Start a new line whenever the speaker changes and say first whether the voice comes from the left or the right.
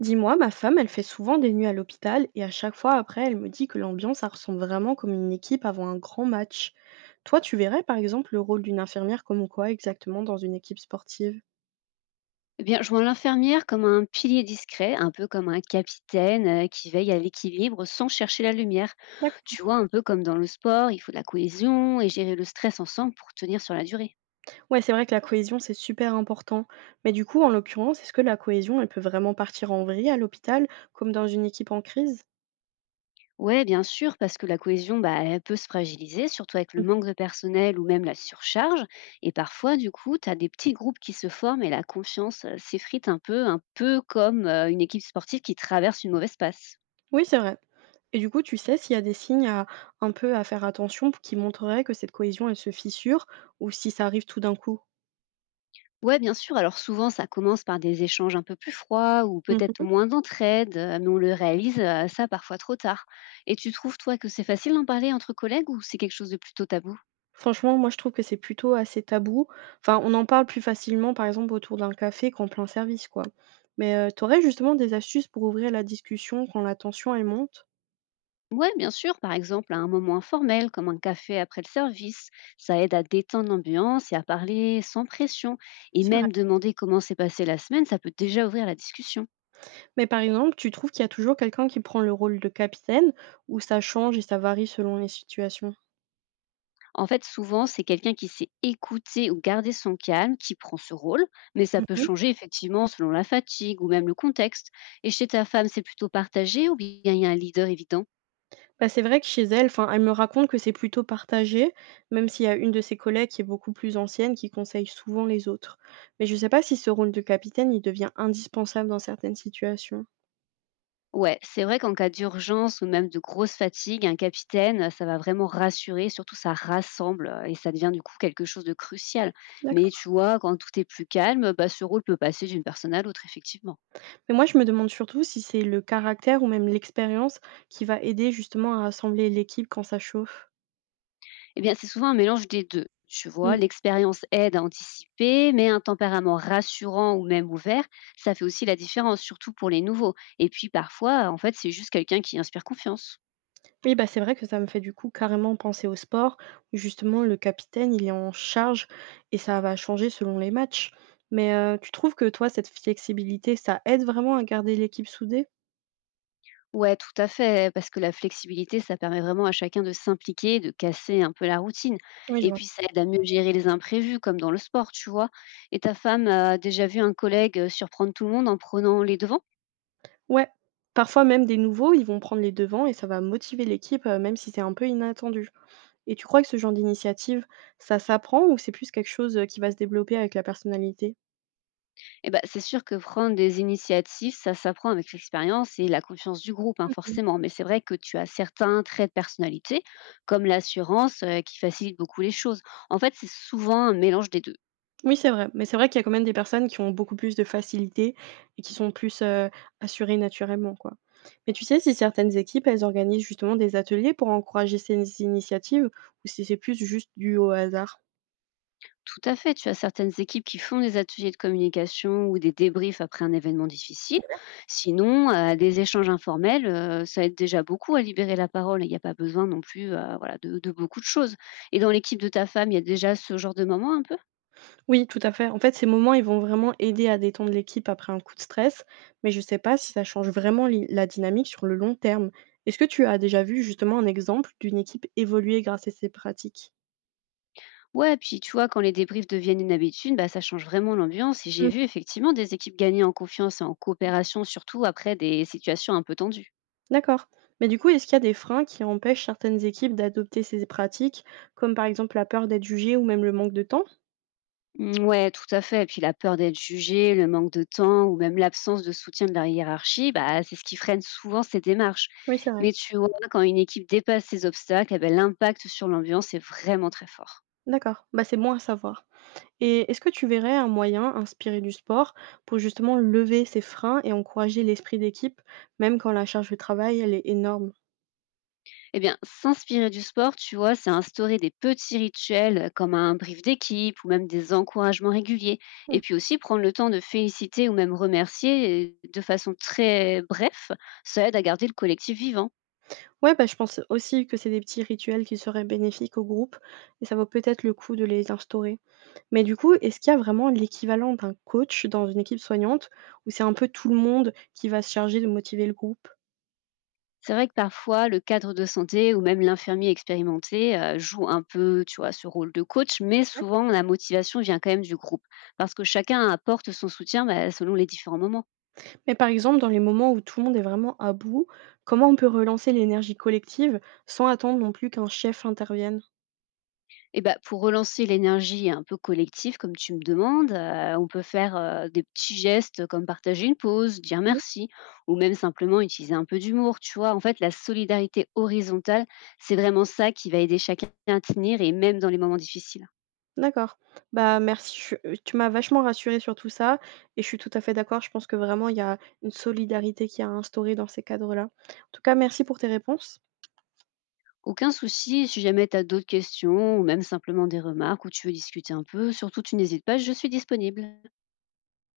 right: Dis-moi, ma femme, elle fait souvent des nuits à l'hôpital et à chaque fois après, elle me dit que l'ambiance, ça ressemble vraiment comme une équipe avant un grand match. Toi, tu verrais par exemple le rôle d'une infirmière comme quoi exactement dans une équipe sportive?
left: Eh bien, je vois l'infirmière comme un pilier discret, un peu comme un capitaine qui veille à l'équilibre sans chercher la lumière.
right: D'ac-
left: Tu vois, un peu comme dans le sport, il faut de la cohésion et gérer le stress ensemble pour tenir sur la durée.
right: Ouais, c'est vrai que la cohésion, c'est super important. Mais du coup, en l'occurrence, est-ce que la cohésion, elle peut vraiment partir en vrille à l'hôpital comme dans une équipe en crise?
left: Ouais, bien sûr, parce que la cohésion, bah, elle peut se fragiliser, surtout avec le
right: Mm.
left: manque de personnel ou même la surcharge. Et parfois, du coup, tu as des petits groupes qui se forment et la confiance s'effrite un peu comme une équipe sportive qui traverse une mauvaise passe.
right: Oui, c'est vrai. Et du coup, tu sais s'il y a des signes à, un peu à faire attention qui montreraient que cette cohésion, elle se fissure ou si ça arrive tout d'un coup?
left: Ouais, bien sûr. Alors souvent, ça commence par des échanges un peu plus froids ou peut-être moins d'entraide, mais on le réalise ça parfois trop tard. Et tu trouves, toi, que c'est facile d'en parler entre collègues ou c'est quelque chose de plutôt tabou?
right: Franchement, moi je trouve que c'est plutôt assez tabou. Enfin, on en parle plus facilement, par exemple, autour d'un café qu'en plein service, quoi. Mais, tu justement des astuces pour ouvrir la discussion quand la tension, elle monte?
left: Ouais, bien sûr. Par exemple, à un moment informel, comme un café après le service, ça aide à détendre l'ambiance et à parler sans pression. Et
right: C'est vrai.
left: même demander comment s'est passée la semaine, ça peut déjà ouvrir la discussion.
right: Mais par exemple, tu trouves qu'il y a toujours quelqu'un qui prend le rôle de capitaine ou ça change et ça varie selon les situations?
left: En fait, souvent, c'est quelqu'un qui sait écouter ou garder son calme qui prend ce rôle, mais ça peut
right: Mmh.
left: changer effectivement selon la fatigue ou même le contexte. Et chez ta femme, c'est plutôt partagé ou bien il y a un leader évident?
right: Bah, c'est vrai que chez elle, enfin, elle me raconte que c'est plutôt partagé, même s'il y a une de ses collègues qui est beaucoup plus ancienne qui conseille souvent les autres. Mais je sais pas si ce rôle de capitaine, il devient indispensable dans certaines situations.
left: Ouais, c'est vrai qu'en cas d'urgence ou même de grosse fatigue, un capitaine, ça va vraiment rassurer, surtout ça rassemble et ça devient du coup quelque chose de crucial. Mais
right: D'accord.
left: tu vois, quand tout est plus calme, bah, ce rôle peut passer d'une personne à l'autre, effectivement.
right: Mais moi, je me demande surtout si c'est le caractère ou même l'expérience qui va aider justement à rassembler l'équipe quand ça chauffe.
left: Eh bien, c'est souvent un mélange des 2. Tu vois,
right: Mmh.
left: l'expérience aide à anticiper, mais un tempérament rassurant ou même ouvert, ça fait aussi la différence, surtout pour les nouveaux. Et puis parfois, en fait, c'est juste quelqu'un qui inspire confiance.
right: Oui, bah, c'est vrai que ça me fait du coup carrément penser au sport, où justement le capitaine, il est en charge et ça va changer selon les matchs. Mais tu trouves que toi, cette flexibilité, ça aide vraiment à garder l'équipe soudée?
left: Ouais, tout à fait, parce que la flexibilité, ça permet vraiment à chacun de s'impliquer, de casser un peu la routine.
right: Oui, je
left: Et
right: vois.
left: puis, ça aide à mieux gérer les imprévus, comme dans le sport, tu vois. Et ta femme a déjà vu un collègue surprendre tout le monde en prenant les devants?
right: Ouais, parfois même des nouveaux, ils vont prendre les devants et ça va motiver l'équipe, même si c'est un peu inattendu. Et tu crois que ce genre d'initiative, ça s'apprend ou c'est plus quelque chose, qui va se développer avec la personnalité?
left: Eh ben, c'est sûr que prendre des initiatives, ça s'apprend avec l'expérience et la confiance du groupe, hein,
right: Mmh.
left: forcément. Mais c'est vrai que tu as certains traits de personnalité, comme l'assurance, qui facilite beaucoup les choses. En fait, c'est souvent un mélange des deux.
right: Oui, c'est vrai, mais c'est vrai qu'il y a quand même des personnes qui ont beaucoup plus de facilité et qui sont plus, assurées naturellement, quoi. Mais tu sais si certaines équipes, elles organisent justement des ateliers pour encourager ces initiatives ou si c'est plus juste dû au hasard?
left: Tout à fait, tu as certaines équipes qui font des ateliers de communication ou des débriefs après un événement difficile. Sinon, des échanges informels, ça aide déjà beaucoup à libérer la parole. Il n'y a pas besoin non plus voilà, de beaucoup de choses. Et dans l'équipe de ta femme, il y a déjà ce genre de moment un peu?
right: Oui, tout à fait. En fait, ces moments, ils vont vraiment aider à détendre l'équipe après un coup de stress, mais je sais pas si ça change vraiment la dynamique sur le long terme. Est-ce que tu as déjà vu justement un exemple d'une équipe évoluer grâce à ces pratiques?
left: Ouais, puis tu vois, quand les débriefs deviennent une habitude, bah, ça change vraiment l'ambiance. Et j'ai
right: Mm.
left: vu effectivement des équipes gagner en confiance et en coopération, surtout après des situations un peu tendues.
right: D'accord. Mais du coup, est-ce qu'il y a des freins qui empêchent certaines équipes d'adopter ces pratiques, comme par exemple la peur d'être jugée ou même le manque de temps?
left: Mm, ouais, tout à fait. Et puis la peur d'être jugé, le manque de temps ou même l'absence de soutien de la hiérarchie, bah, c'est ce qui freine souvent ces démarches.
right: Oui, c'est vrai.
left: Mais tu vois, quand une équipe dépasse ces obstacles, eh ben, l'impact sur l'ambiance est vraiment très fort.
right: D'accord. Bah, c'est bon à savoir. Et est-ce que tu verrais un moyen inspiré du sport pour justement lever ces freins et encourager l'esprit d'équipe, même quand la charge de travail, elle est énorme?
left: Eh bien, s'inspirer du sport, tu vois, c'est instaurer des petits rituels comme un brief d'équipe ou même des encouragements réguliers. Et
right: Mmh.
left: puis aussi prendre le temps de féliciter ou même remercier de façon très bref, ça aide à garder le collectif vivant.
right: Ouais, bah, je pense aussi que c'est des petits rituels qui seraient bénéfiques au groupe et ça vaut peut-être le coup de les instaurer. Mais du coup, est-ce qu'il y a vraiment l'équivalent d'un coach dans une équipe soignante où c'est un peu tout le monde qui va se charger de motiver le groupe?
left: C'est vrai que parfois, le cadre de santé ou même l'infirmier expérimenté joue un peu, tu vois, ce rôle de coach, mais
right: Ouais.
left: souvent la motivation vient quand même du groupe parce que chacun apporte son soutien bah, selon les différents moments.
right: Mais par exemple, dans les moments où tout le monde est vraiment à bout, comment on peut relancer l'énergie collective sans attendre non plus qu'un chef intervienne?
left: Et ben, pour relancer l'énergie un peu collective, comme tu me demandes, on peut faire, des petits gestes comme partager une pause, dire merci ou même simplement utiliser un peu d'humour, tu vois? En fait, la solidarité horizontale, c'est vraiment ça qui va aider chacun à tenir et même dans les moments difficiles.
right: D'accord. Bah, merci, je tu m'as vachement rassurée sur tout ça et je suis tout à fait d'accord. Je pense que vraiment il y a une solidarité qui a à dans ces cadres-là. En tout cas, merci pour tes réponses.
left: Aucun souci, si jamais tu as d'autres questions ou même simplement des remarques ou tu veux discuter un peu, surtout tu n'hésites pas, je suis disponible.